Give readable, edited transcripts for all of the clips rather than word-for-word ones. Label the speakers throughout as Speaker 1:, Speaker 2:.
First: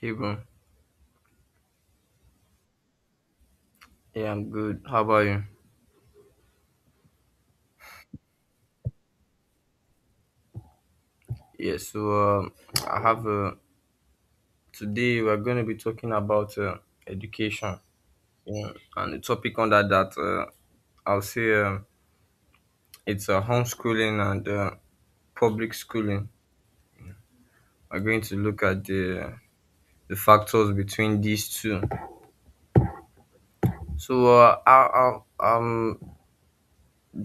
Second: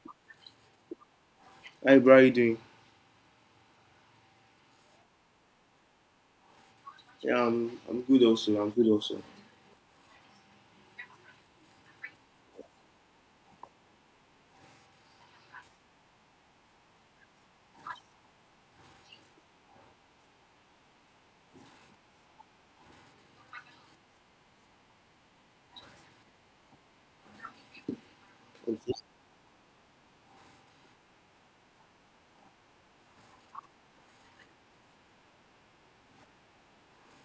Speaker 1: Hey bro,
Speaker 2: Hi, bro. How you doing?
Speaker 1: yeah, I'm good. How about you?
Speaker 2: Yeah, I'm good also. I'm good also.
Speaker 1: Yeah, so um, I have today we're going to be talking about education, you, and the topic under that I'll say it's homeschooling and public schooling. We're going to look at
Speaker 2: Okay.
Speaker 1: the factors between these two. So I'm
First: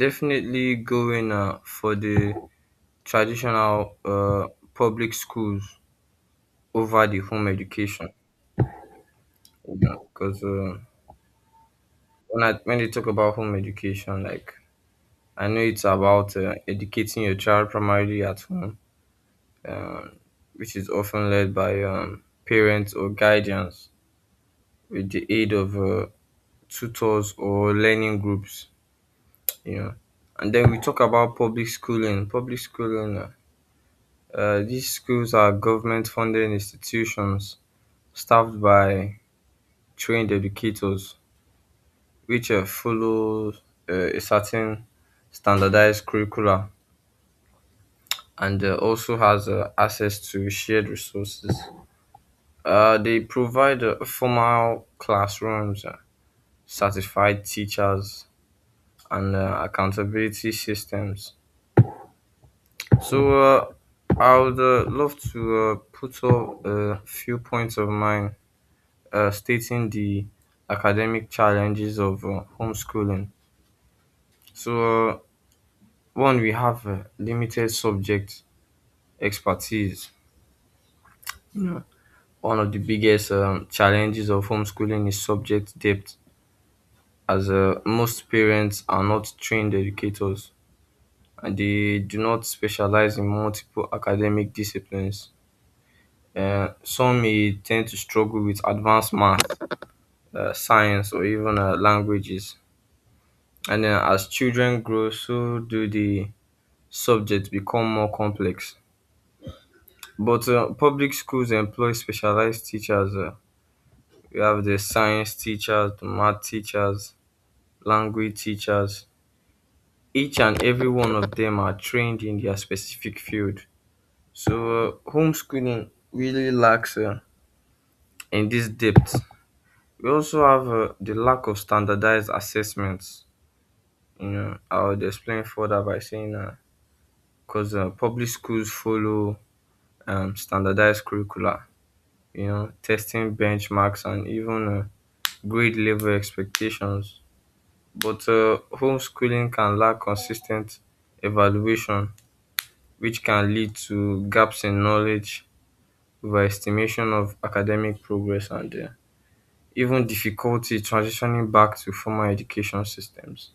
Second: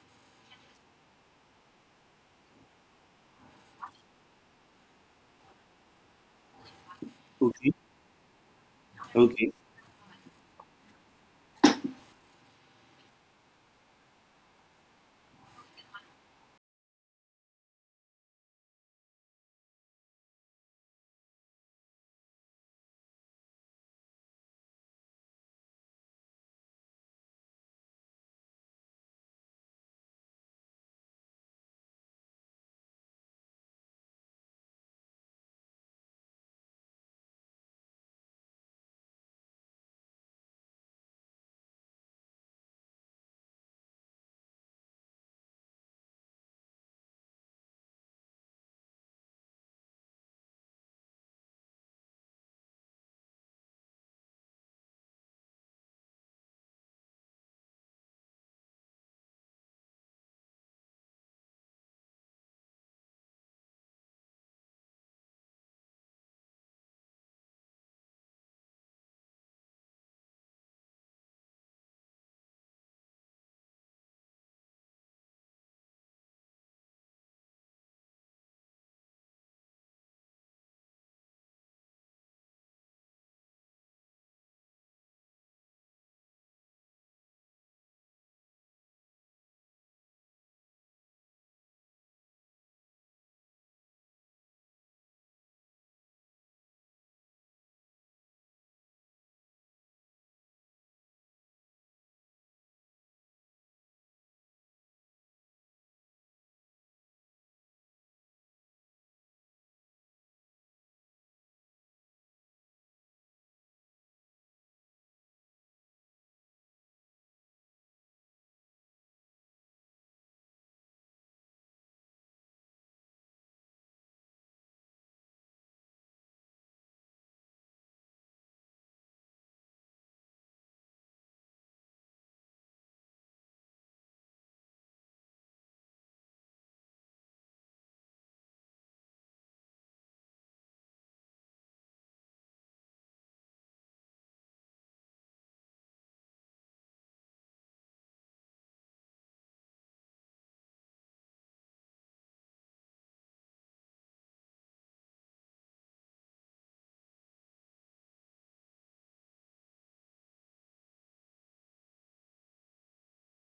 Speaker 1: definitely going for the traditional public schools over the home
Speaker 2: Okay.
Speaker 1: education
Speaker 2: Okay.
Speaker 1: because when they talk about home education, like I know it's about educating your child primarily at home, um, which is often led by parents or guardians with the aid of tutors or learning groups, you know. And then we talk about public schooling. Public schooling: these schools are government-funded institutions staffed by trained educators, which follow a certain standardized curricula and also has access to shared resources. They provide formal classrooms, certified teachers, and accountability systems. So I would love to put up a few points of mine stating the academic challenges of homeschooling. So, one, we have limited subject expertise. Yeah. One of the biggest challenges of homeschooling is subject depth, as most parents are not trained educators and they do not specialize in multiple academic disciplines. Some may tend to struggle with advanced math, science, or even languages. And then as children grow, so do the subjects become more complex. But public schools employ specialized teachers. We have the science teachers, the math teachers, language teachers. Each and every one of them are trained in their specific field. So homeschooling really lacks in this depth. We also have the lack of standardized assessments. You know, I will explain further by saying that because public schools follow standardized curricula. You know, testing benchmarks and even grade level expectations. But homeschooling can lack consistent evaluation which can lead to gaps in knowledge, overestimation of academic progress, and even difficulty transitioning back to formal education systems.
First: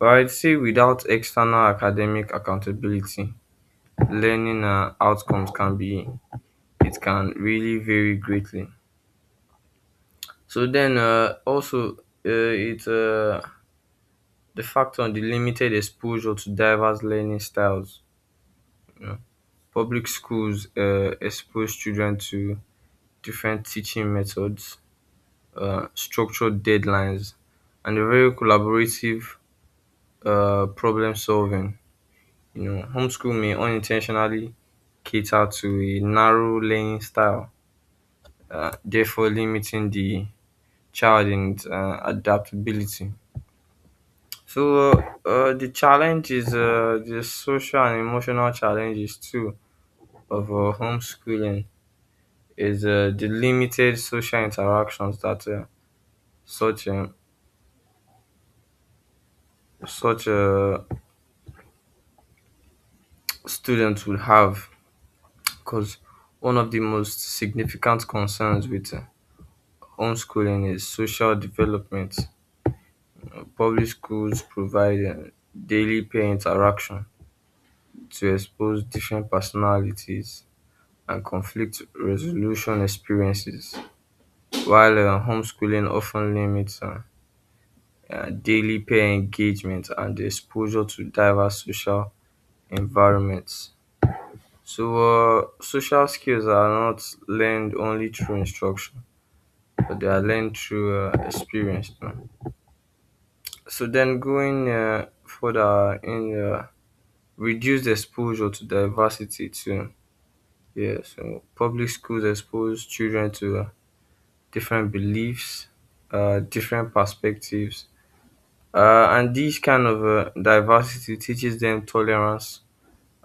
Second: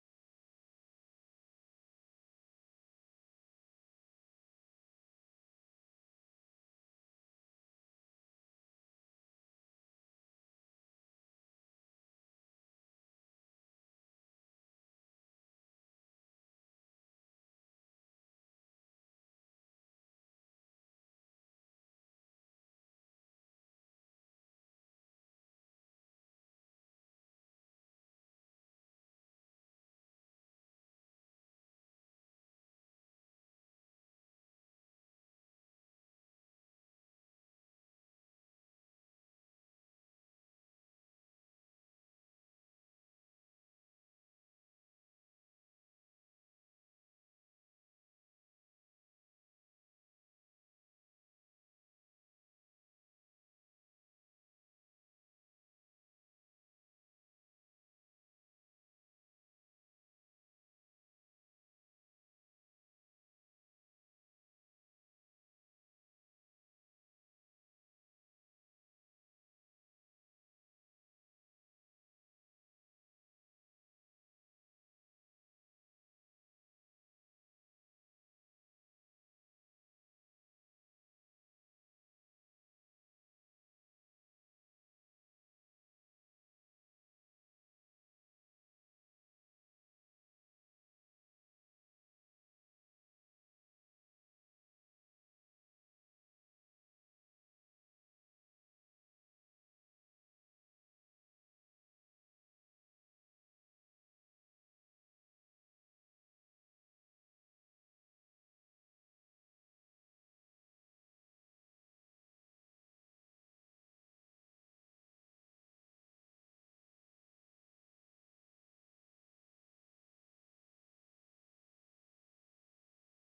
Speaker 1: But I'd say without external academic accountability, learning outcomes can be it can really vary greatly. So then, also, it the fact on the limited exposure to diverse learning styles. You know, public schools expose children to different teaching methods, structured deadlines, and a very collaborative problem solving. You know, homeschool may unintentionally cater to a narrow learning style, therefore limiting the child in its, adaptability. So uh, the challenge is the social and emotional challenges too of homeschooling is the limited social interactions that such such students will have because one of the most significant concerns with homeschooling is social development. Public schools provide daily peer interaction to expose different personalities and conflict resolution experiences, while homeschooling often limits daily peer engagement and exposure to diverse social environments. So, social skills are not learned only through instruction but they are learned through experience. No? So then going further in reduced exposure to diversity too. Yeah, so public schools expose children to different beliefs, different perspectives, and this kind of diversity teaches them tolerance,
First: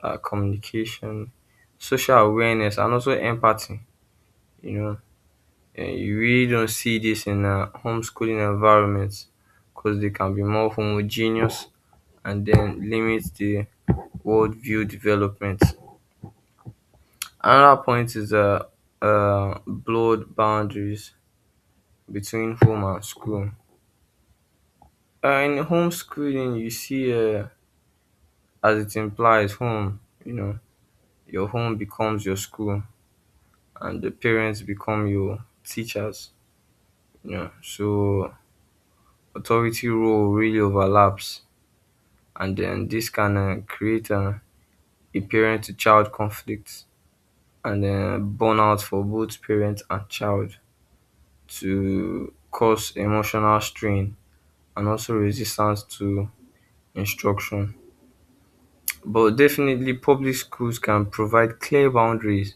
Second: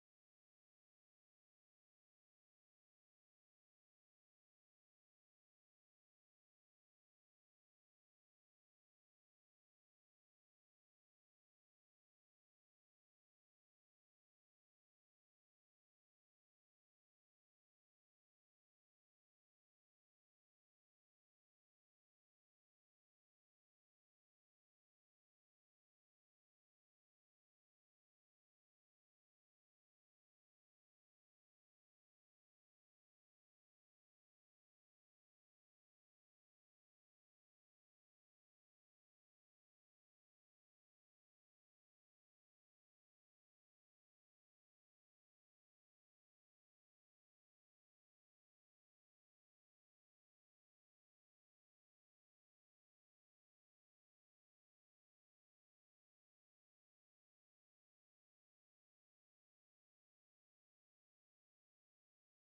Speaker 1: communication, social awareness, and also empathy. You know, And you really don't see this in homeschooling environments because they can be more homogeneous and then limit the worldview development. Another point is blurred boundaries between home and school. In homeschooling, you see, as it implies, home, you know, your home becomes your school and the parents become your teachers, you know, so authority role really overlaps and then this can create a parent to child conflict and burnout for both parent and child to cause emotional strain and also resistance to instruction. But definitely, public schools can provide clear boundaries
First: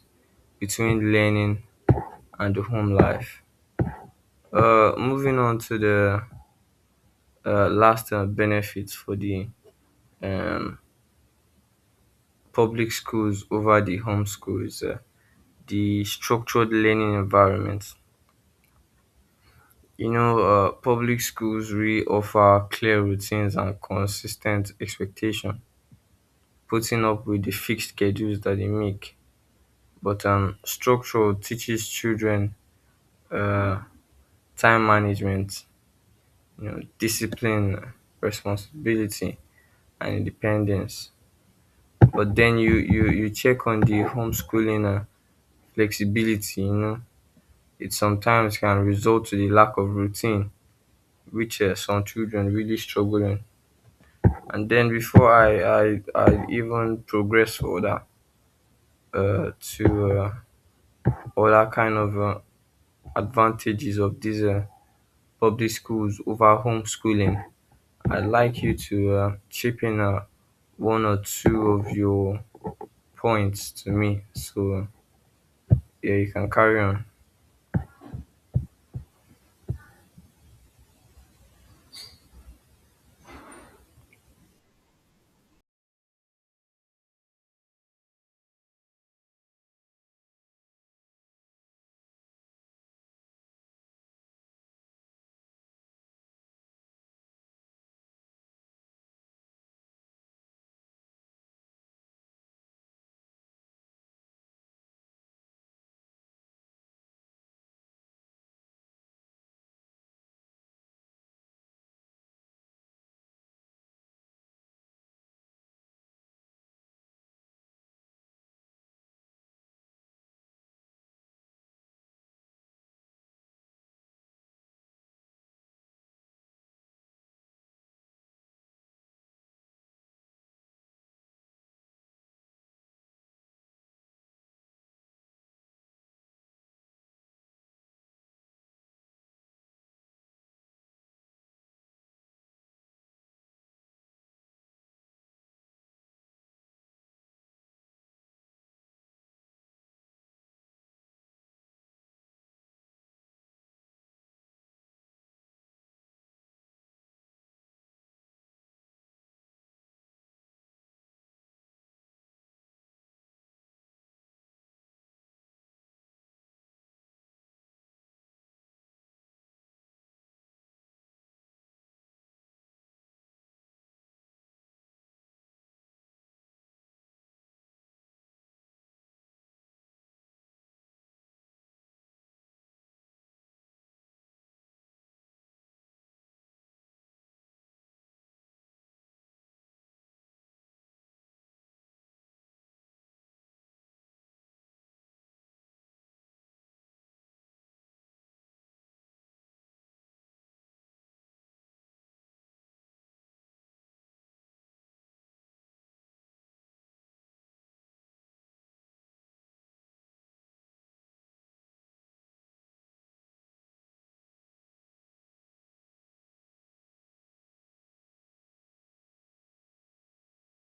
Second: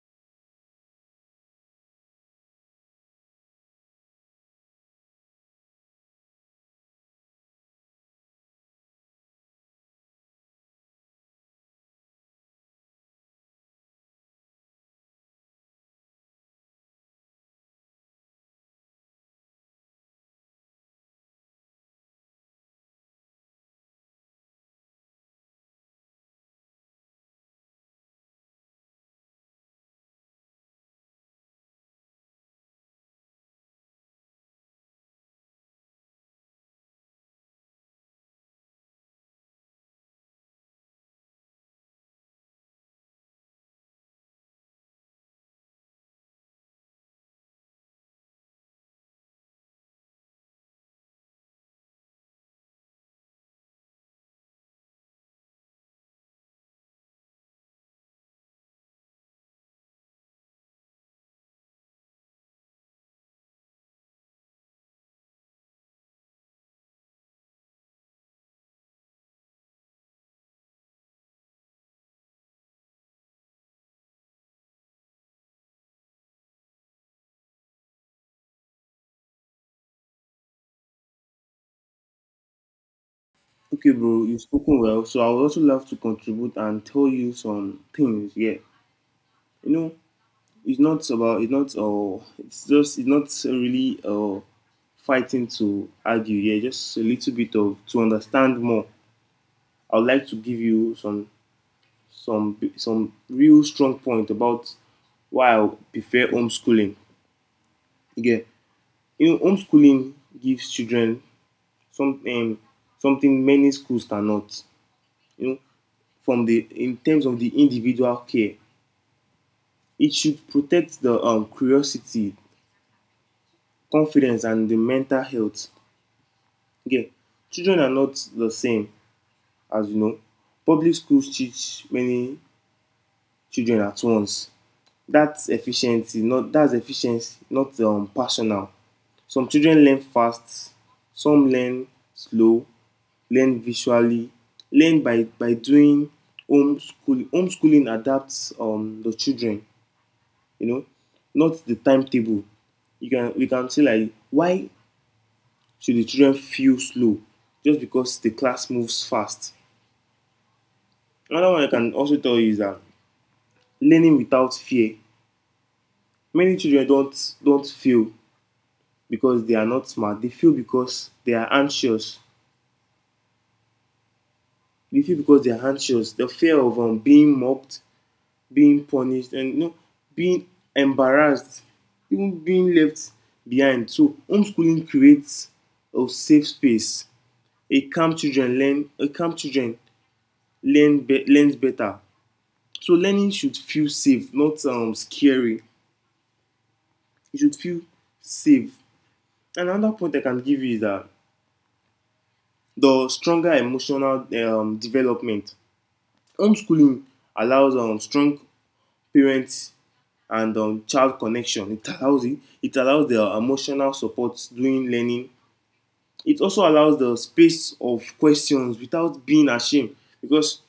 Speaker 1: between learning and the home life. Moving on to the last benefits for the um, public schools over the home schools, the structured learning environment. You know, public schools really offer clear routines and consistent expectation, putting up with the fixed schedules that they make. But structure teaches children uh, time management, you know, discipline, responsibility, and independence. But then you check on the homeschooling flexibility. You know, it sometimes can result to the lack of routine, which some children really struggle in. And then before I even progress further to other kind of advantages of these public schools over homeschooling, I'd like you to chip in one or two of your points to me. So yeah, you can carry on.
Speaker 2: Okay, bro. You've spoken well. So I would also love to contribute and tell you some things. Yeah. You know, it's not about, it's not, it's just, it's not really fighting to argue. Yeah, just a little bit of, to understand more. I would like to give you some real strong point about why I prefer homeschooling. Yeah, you know, homeschooling gives children some, um, something many schools cannot. You know, from the in terms of the individual care, it should protect the curiosity, confidence, and the mental health. Again, yeah, children are not the same, as you know. Public schools teach many children at once. That's efficiency, not personal. Some children learn fast, some learn slow, learn visually, learn by doing homeschooling. Homeschooling adapts the children, you know, not the timetable. You can We can say like why should the children feel slow just because the class moves fast? Another one I can also tell you is that learning without fear. Many children don't fail because they are not smart. They fail because they are anxious. They fail because they are anxious. The fear of being mocked, being punished, and, you know, being embarrassed, even being left behind. So homeschooling creates a safe space. A calm children learn a calm children learns better. So learning should feel safe, not scary. It should feel safe. And another point I can give you is that the stronger emotional development. Homeschooling allows strong parents and child connection. It allows the emotional support during learning. It also allows the space of questions without being ashamed, because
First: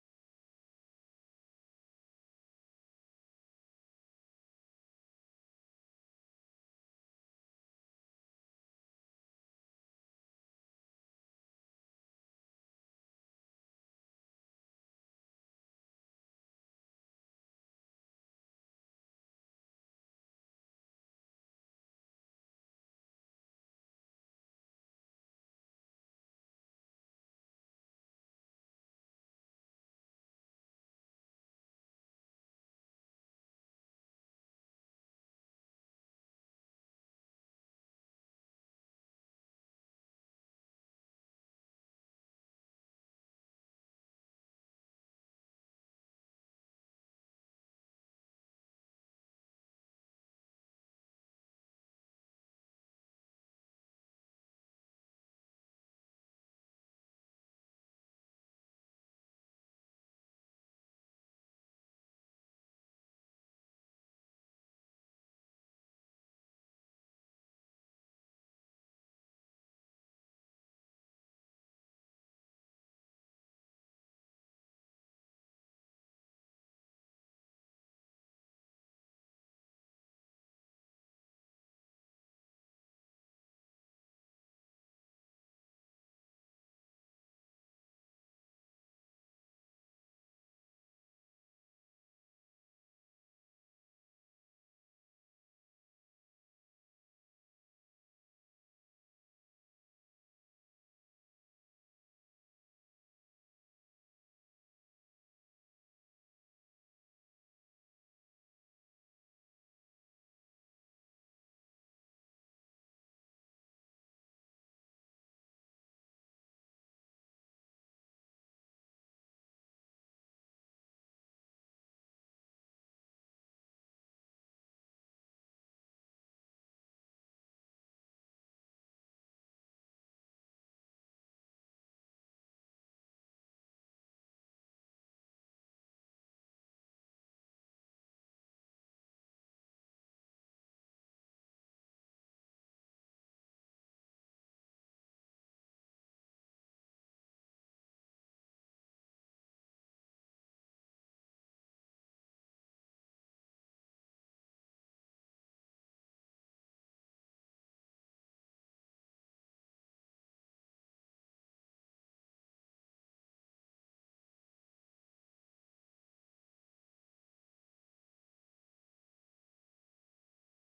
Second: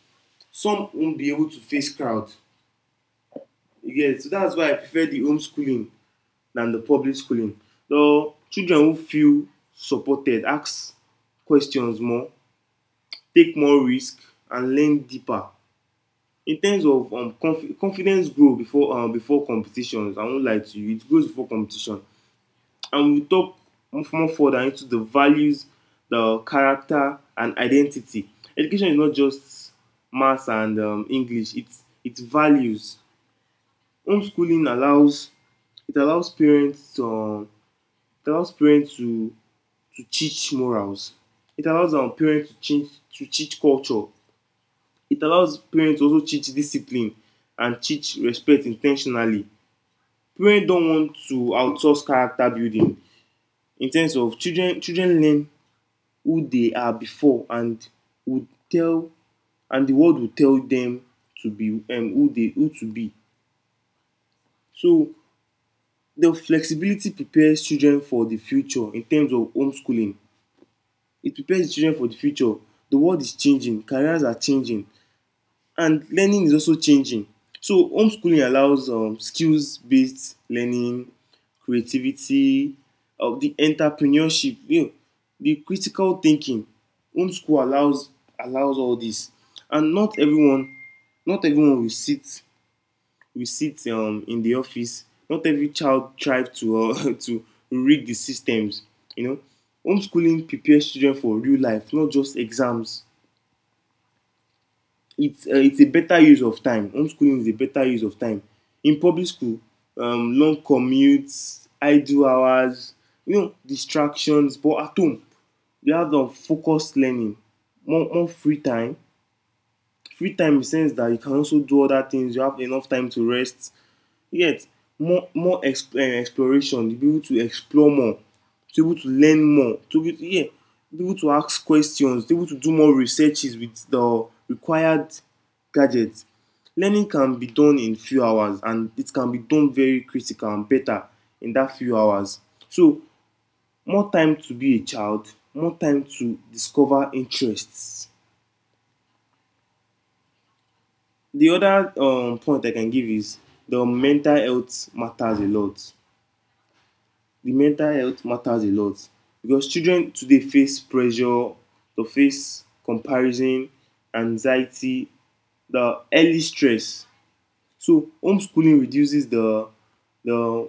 Speaker 2: some won't be able to face crowd. Yes, so that's why I prefer the homeschooling than the public schooling. So children who feel supported ask questions more, take more risk, and learn deeper. In terms of confidence grow before before competitions, I won't lie to you, it grows before competition. And we'll talk much more further into the values, the character, and identity. Education is not just maths and English; it's values. Homeschooling allows It allows parents to it allows parents to to teach morals. It allows our parents to teach culture. It allows parents to also teach discipline and teach respect intentionally. Parents don't want to outsource character building in terms of Children learn who they are before, and would tell and the world will tell them to be who to be. So the flexibility prepares children for the future in terms of homeschooling. It prepares the children for the future. The world is changing, careers are changing, and learning is also changing. So homeschooling allows skills based learning, creativity, the entrepreneurship, you know, the critical thinking. Homeschool allows all this. And not everyone will sit in the office. Not every child thrive to to rig the systems, you know. Homeschooling prepares children for real life, not just exams. It's a better use of time. Homeschooling is a better use of time. In public school, long commutes, idle hours, you know, distractions. But at home you have the focused learning, more free time. Free time in the sense that you can also do other things. You have enough time to rest, yet more exploration, to be able to explore more, to be able to learn more, to be, yeah, be able to ask questions, to be able to do more researches with the required gadgets. Learning can be done in few hours, and it can be done very critical and better in that few hours. So more time to be a child, more time to discover interests. The other point I can give is the mental health matters a lot. The mental health matters a lot, because children today face pressure, they face comparison, anxiety, the early stress. So homeschooling reduces the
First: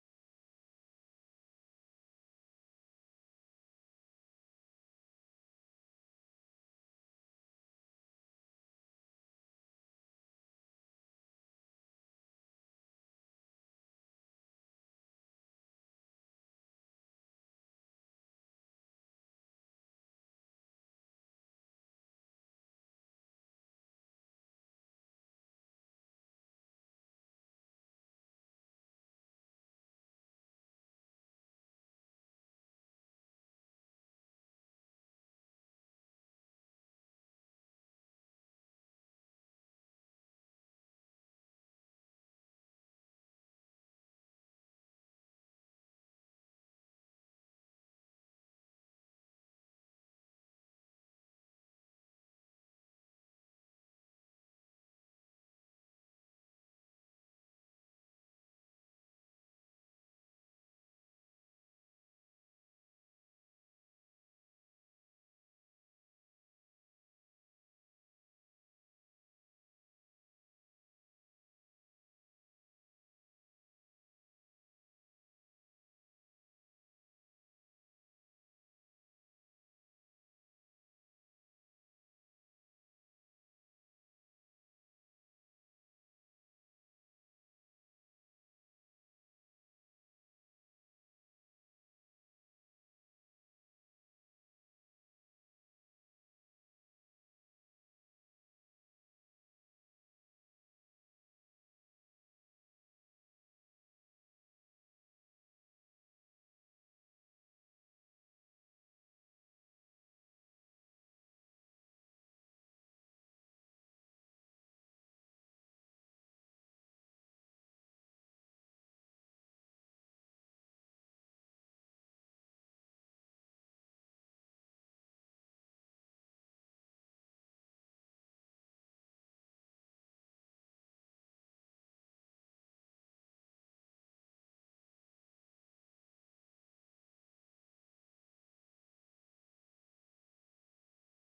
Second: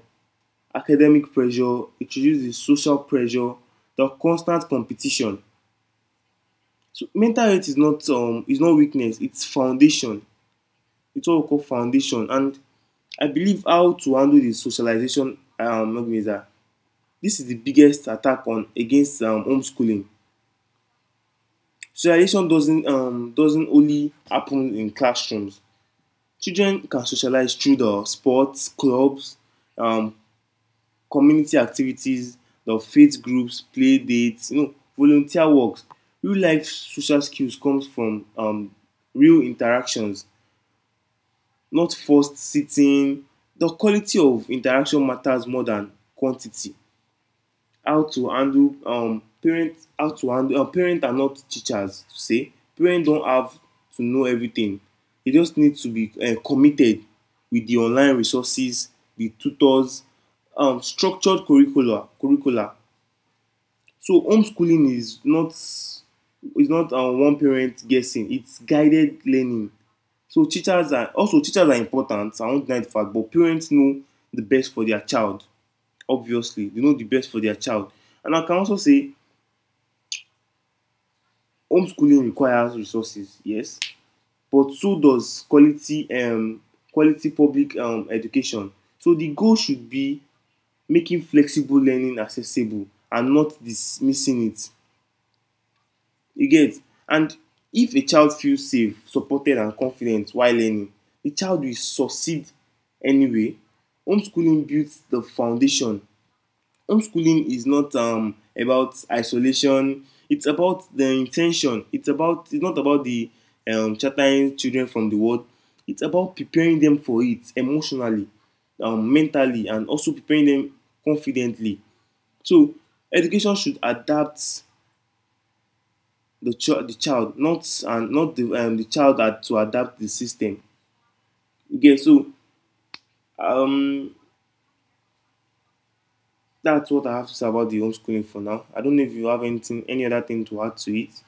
Speaker 2: academic pressure, it reduces social pressure, the constant competition. So mental health is not is not weakness, it's foundation. It's what we call foundation. And I believe how to handle the socialization, this is the biggest attack on against homeschooling. Socialization doesn't only happen in classrooms. Children can socialize through the sports, clubs, um, community activities, the faith groups, play dates, you know, volunteer works. Real life social skills comes from real interactions, not forced sitting. The quality of interaction matters more than quantity. How to handle parent how to handle, parent are not teachers, to say parent don't have to know everything. They just need to be committed with the online resources, the tutors, structured curricula. So homeschooling is not one parent guessing, it's guided learning. So teachers are important. I won't deny the fact, but parents know the best for their child. Obviously, they know the best for their child. And I can also say homeschooling requires resources, yes, but so does quality public education. So the goal should be making flexible learning accessible and not dismissing it. You get. And if a child feels safe, supported, and confident while learning, the child will succeed anyway. Homeschooling builds the foundation. Homeschooling is not about isolation, it's about the intention. It's not about the sheltering children from the world, it's about preparing them for it emotionally, mentally, and also preparing them confidently. So education should adapt the child, not the child had to adapt the system. Okay, so um, that's what I have to say about the homeschooling for now. I don't know if you have anything, any other thing to add to it.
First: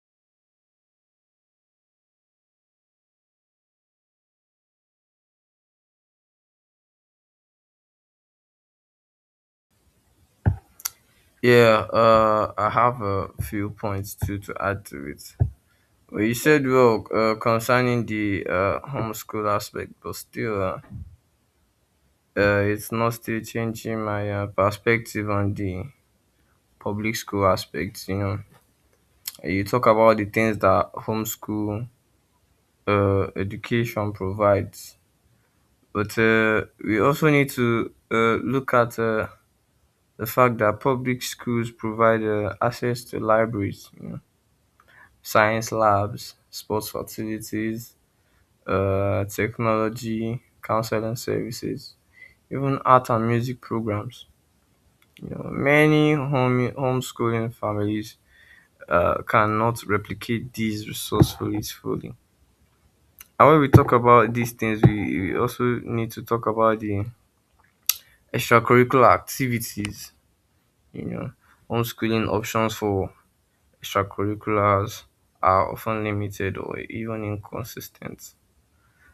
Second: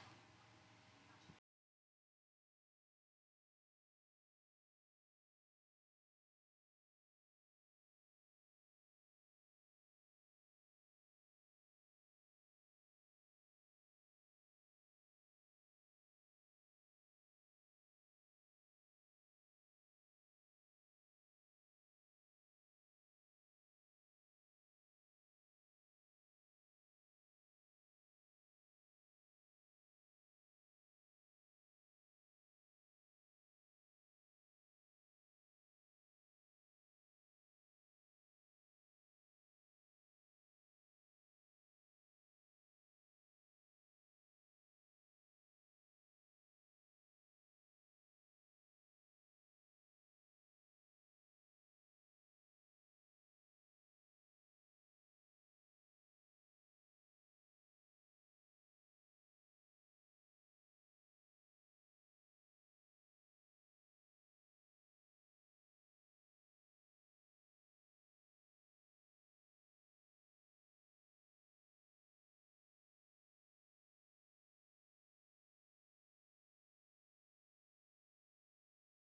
Speaker 1: Yeah, I have a few points to add to it. Well, you said well concerning the homeschool aspect, but still, it's not still changing my perspective on the public school aspect. You know, you talk about the things that homeschool education provides, but we also need to look at the fact that public schools provide access to libraries, you know, science labs, sports facilities, technology, counseling services, even art and music programs. You know, many homeschooling families cannot replicate these resourcefulness fully. And when we talk about these things, we also need to talk about the extracurricular activities. You know, homeschooling options for extracurriculars are often limited or even inconsistent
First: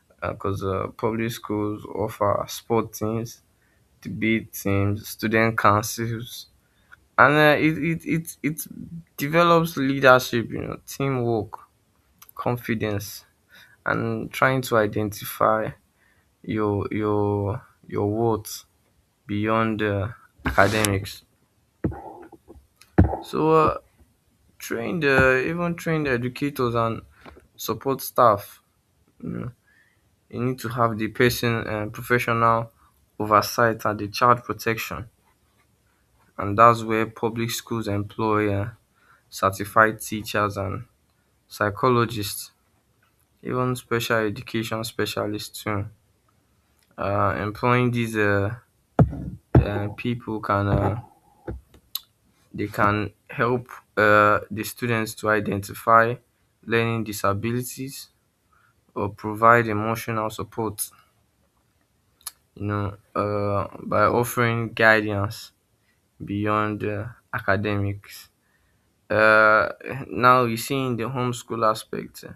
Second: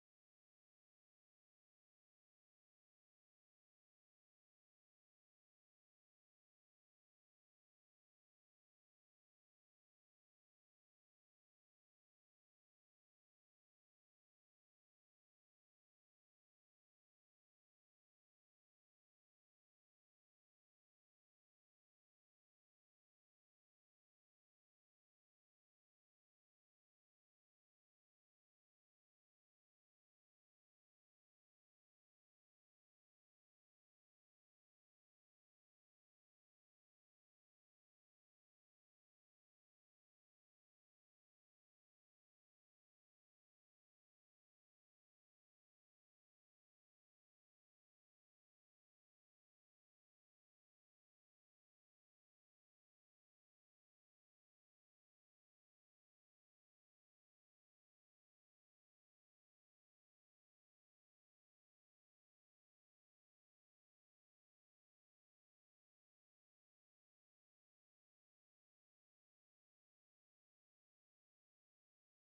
Speaker 1: because 'cause public schools offer sport teams, debate teams, student councils. And it develops leadership, you know, teamwork, confidence, and trying to identify your worth beyond academics. So trained even trained educators and support staff, you know, you need to have the person professional oversight and the child protection, and that's where public schools employ certified teachers and psychologists, even special education specialists too. Employing these people can they can help the students to identify learning disabilities or provide emotional support, you know, by offering guidance beyond academics. Uh, now you see in the homeschool aspect,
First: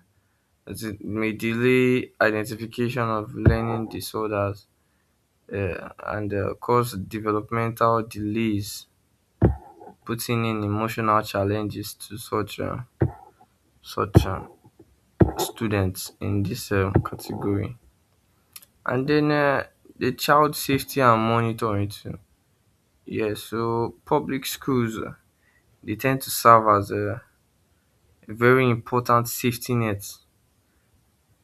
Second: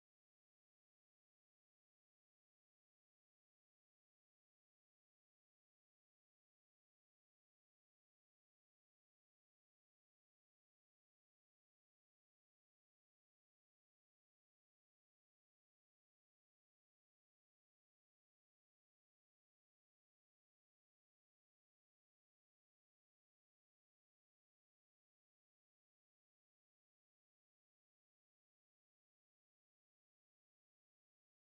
Speaker 1: it may delay identification of learning disorders and cause developmental delays, putting in emotional challenges to such students in this category. And then the child safety and monitoring too. Yeah, so public schools they tend to serve as a very important safety net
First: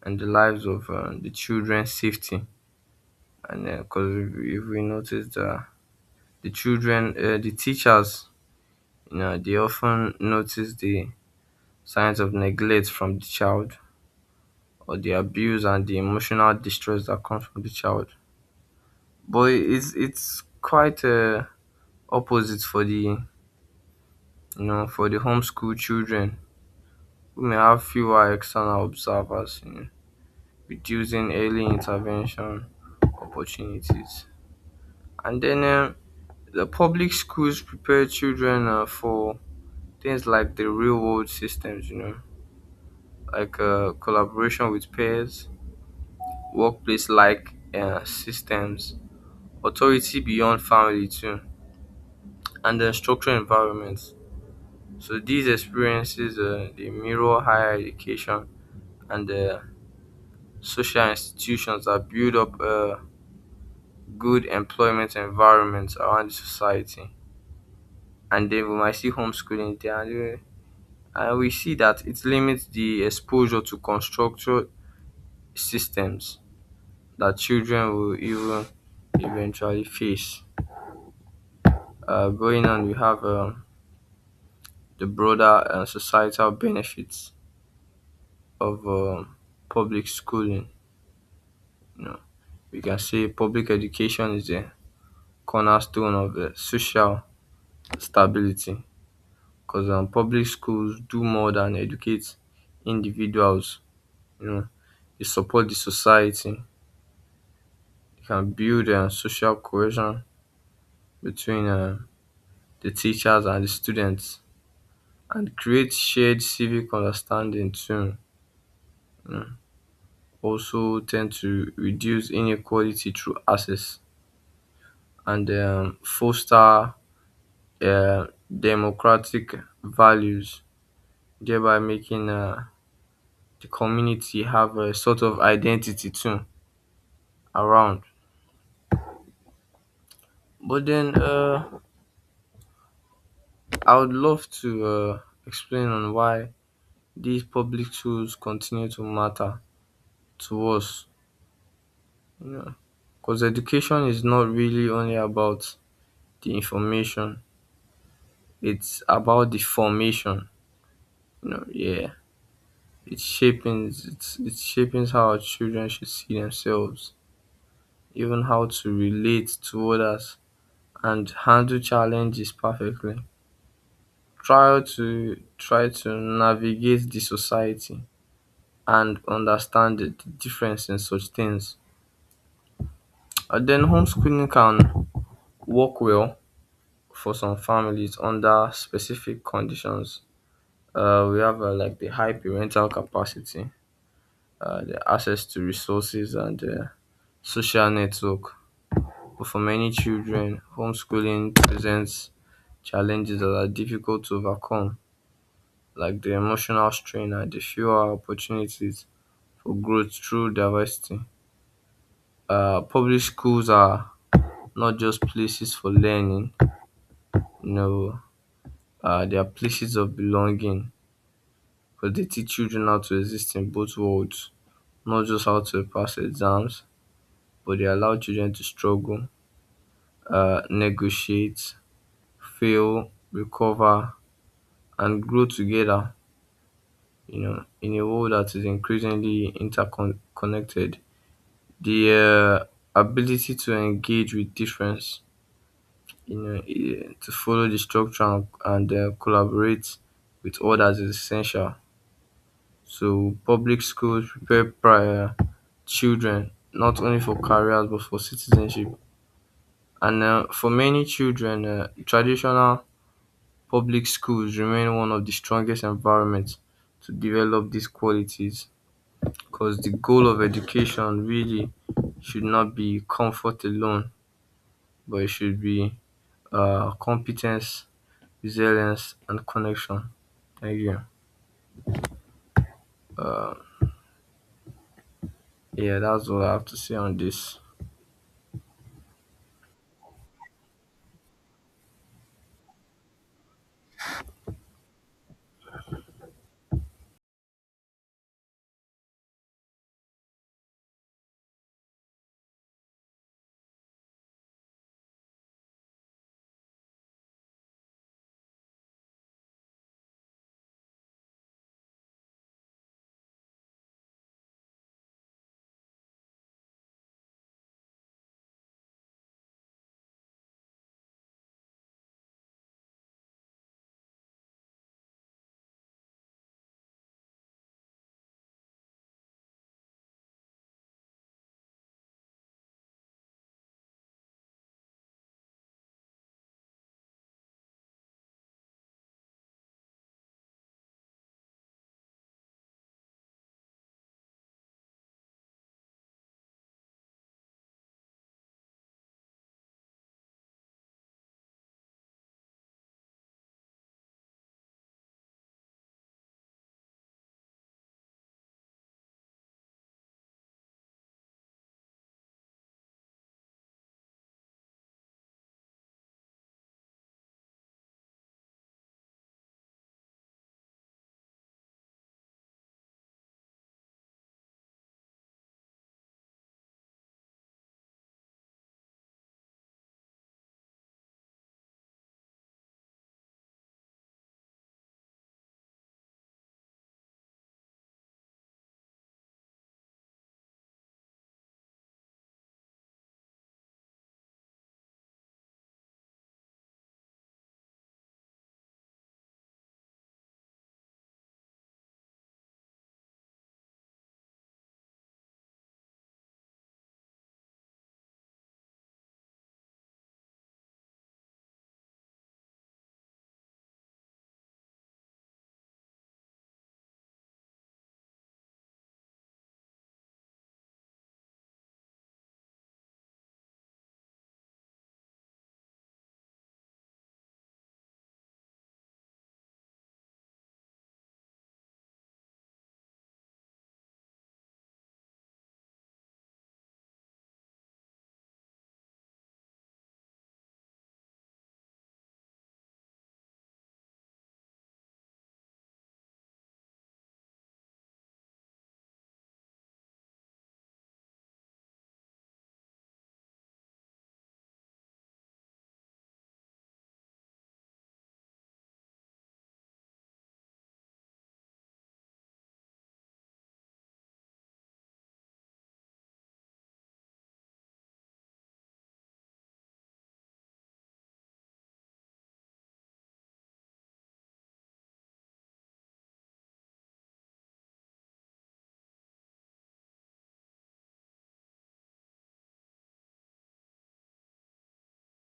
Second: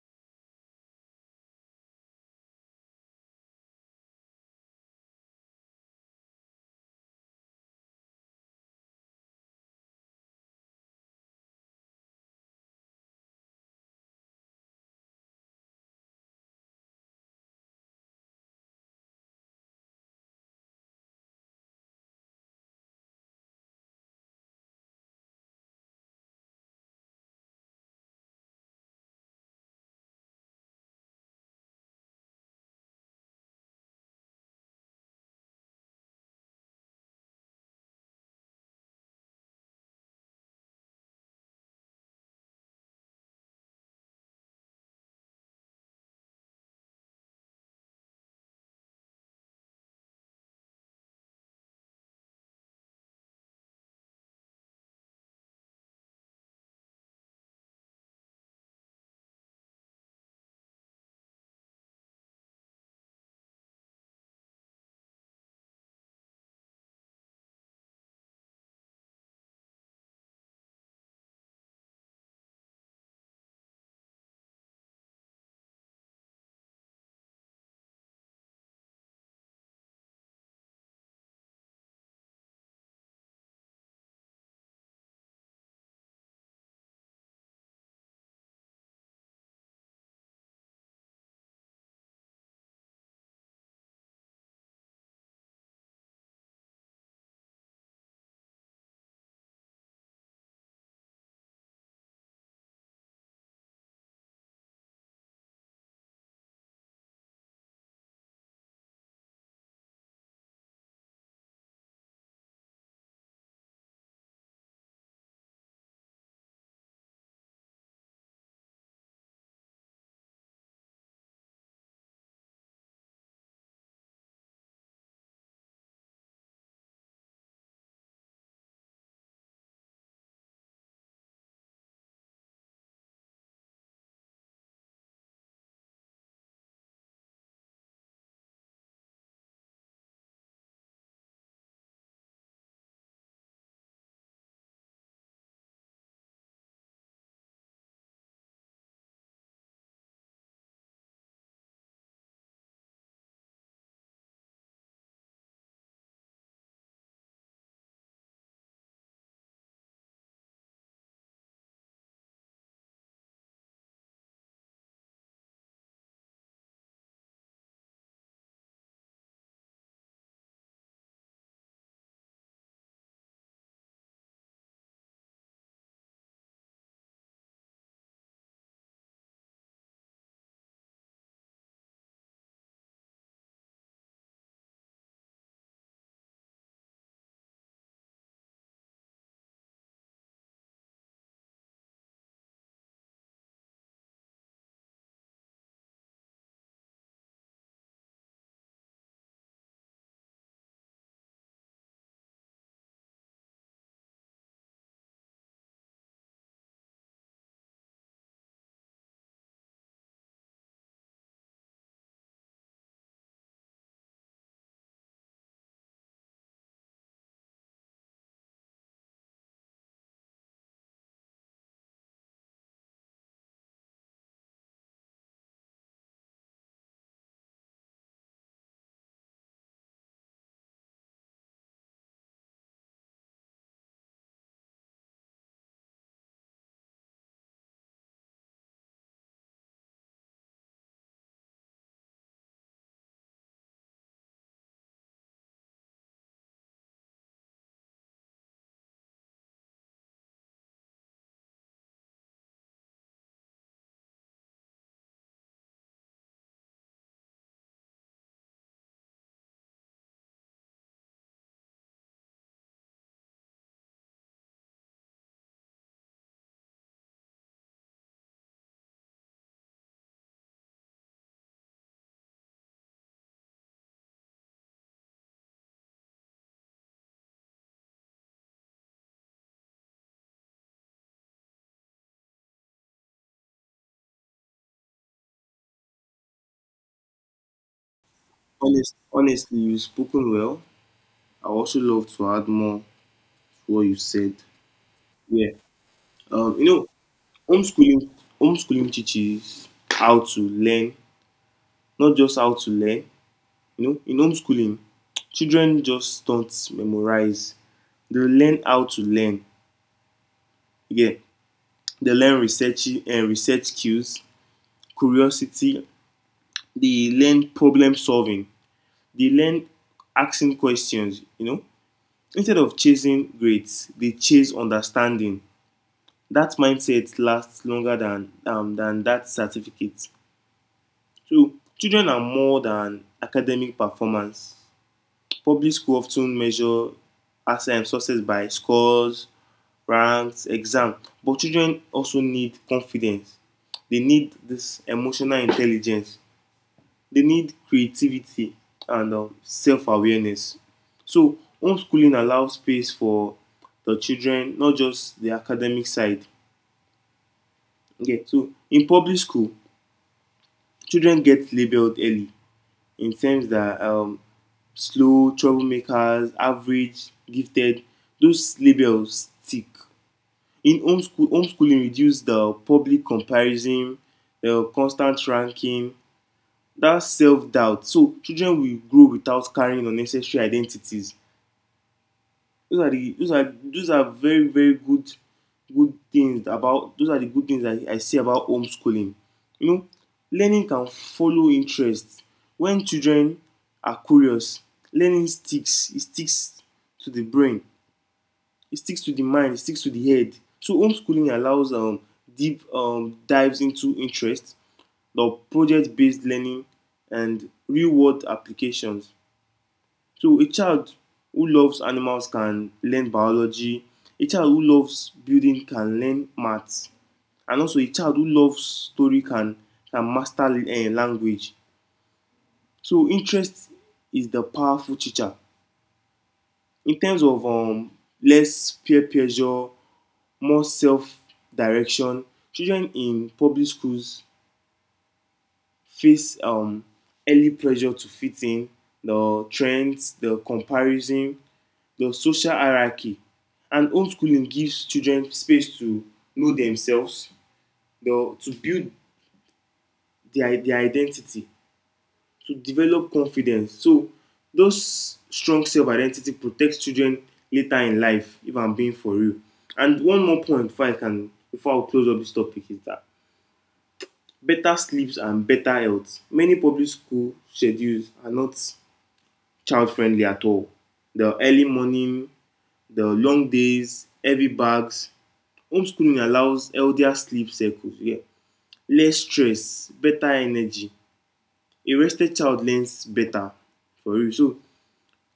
Speaker 1: in the lives of the children's safety. And because if we notice the children, the teachers, you know, they often notice the signs of neglect from the child or the abuse and the emotional distress that comes from the child. But it's quite opposite for the, you know, for the homeschool children who may have fewer external observers, you know, reducing early intervention opportunities. And then the public schools prepare children for things like the real world systems, you know, like collaboration with peers, workplace like systems, authority beyond family too, and then structural environments. So these experiences they mirror higher education and the social institutions that build up good employment environments around the society. And then we might see homeschooling there, and we see that it limits the exposure to constructed systems that children will even eventually face. Going on, we have the broader societal benefits of public schooling. You know, we can say public education is a cornerstone of social stability because public schools do more than educate individuals. You know, they support the society. They can build social cohesion between the teachers and the students and create shared civic understanding too, you know. Also, tend to reduce inequality through access and foster democratic values, thereby making the community have a sort of identity too around. But then I would love to explain on why these public schools continue to matter to us. You know, because education is not really only about the information; it's about the formation. You know, yeah, it shaping it's it shaping how our children should see themselves, even how to relate to others and handle challenges perfectly. Try to navigate the society and understand the difference in such things. And then homeschooling can work well for some families under specific conditions. We have like the high parental capacity, the access to resources, and the social network. But for many children, homeschooling presents challenges that are difficult to overcome, like the emotional strain and the fewer opportunities for growth through diversity. Public schools are not just places for learning, you know, they are places of belonging because they teach children how to exist in both worlds, not just how to pass exams, but they allow children to struggle, negotiate, fail, recover, and grow together. You know, in a world that is increasingly interconnected, the ability to engage with difference, you know, to follow the structure and collaborate with others is essential. So public schools prepare prior children not only for careers but for citizenship. And for many children, traditional public schools remain one of the strongest environments to develop these qualities. Because the goal of education really should not be comfort alone, but it should be competence, resilience, and connection. Thank you. Yeah, that's all I have to say on this.
Speaker 2: Honestly, you've spoken well. I also love to add more to what you said. Yeah. You know, homeschooling homeschooling teaches how to learn, not just how to learn. You know, in homeschooling, children just don't memorize. They learn how to learn. Yeah. They learn research skills, curiosity. They learn problem solving. They learn asking questions. You know, instead of chasing grades, they chase understanding. That mindset lasts longer than that certificate. So children are more than academic performance. Public school often measure as success by scores, ranks, exam. But children also need confidence. They need this emotional intelligence. They need creativity and self awareness. So, homeschooling allows space for the children, not just the academic side. Okay, so in public school, children get labeled early in terms that slow, troublemakers, average, gifted, those labels stick. In homeschooling reduce the public comparison, the constant ranking, that self doubt. So children will grow without carrying unnecessary identities. Those are those are very very good good things about those are the good things I see about homeschooling, you know. Learning can follow interests. When children are curious, learning sticks. It sticks to the brain, it sticks to the mind, it sticks to the head. So homeschooling allows deep dives into interest, the project-based learning, and real-world applications. So a child who loves animals can learn biology. A child who loves building can learn maths, and also a child who loves story can master language. So interest is the powerful teacher. In terms of less peer pressure, more self-direction, children in public schools face early pressure to fit in, the trends, the comparison, the social hierarchy. And homeschooling gives children space to know themselves, the to build their identity, to develop confidence. So those strong self-identity protects children later in life, if I'm being for real. And one more point before I can before I close up this topic is that better sleeps and better health. Many public school schedules are not child friendly at all. The early morning, the long days, heavy bags. Homeschooling allows healthier sleep cycles, yeah, less stress, better energy. A rested child learns better for real. So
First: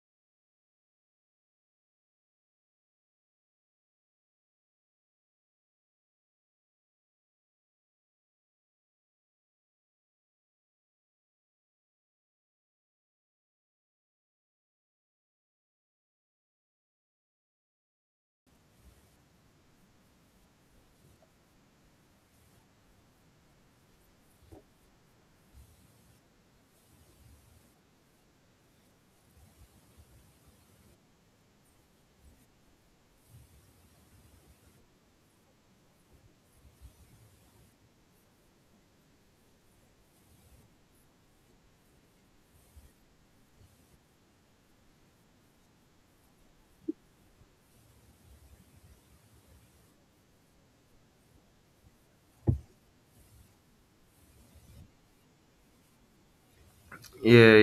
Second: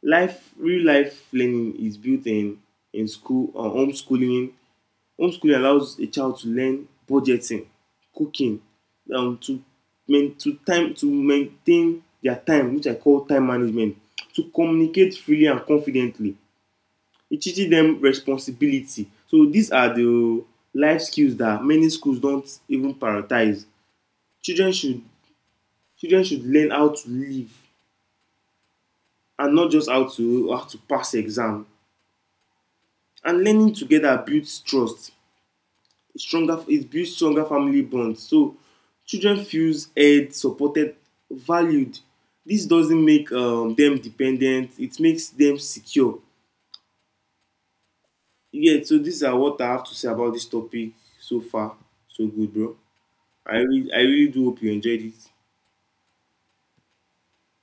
Speaker 2: life real life learning is built in. In school or Homeschooling allows a child to learn budgeting, cooking, um to to maintain their time, which I call time management, to communicate freely and confidently. It teaches them responsibility. So these are the life skills that many schools don't even prioritize. children should Children should learn how to live, and not just how to pass exam. And learning together builds trust stronger. It builds stronger family bonds. So children feels heard, supported, valued. This doesn't make them dependent, it makes them secure. Yeah, so these are what I have to say about this topic. So far, so good, bro. I really I really do hope you enjoyed it.
Speaker 1: Yeah, yeah.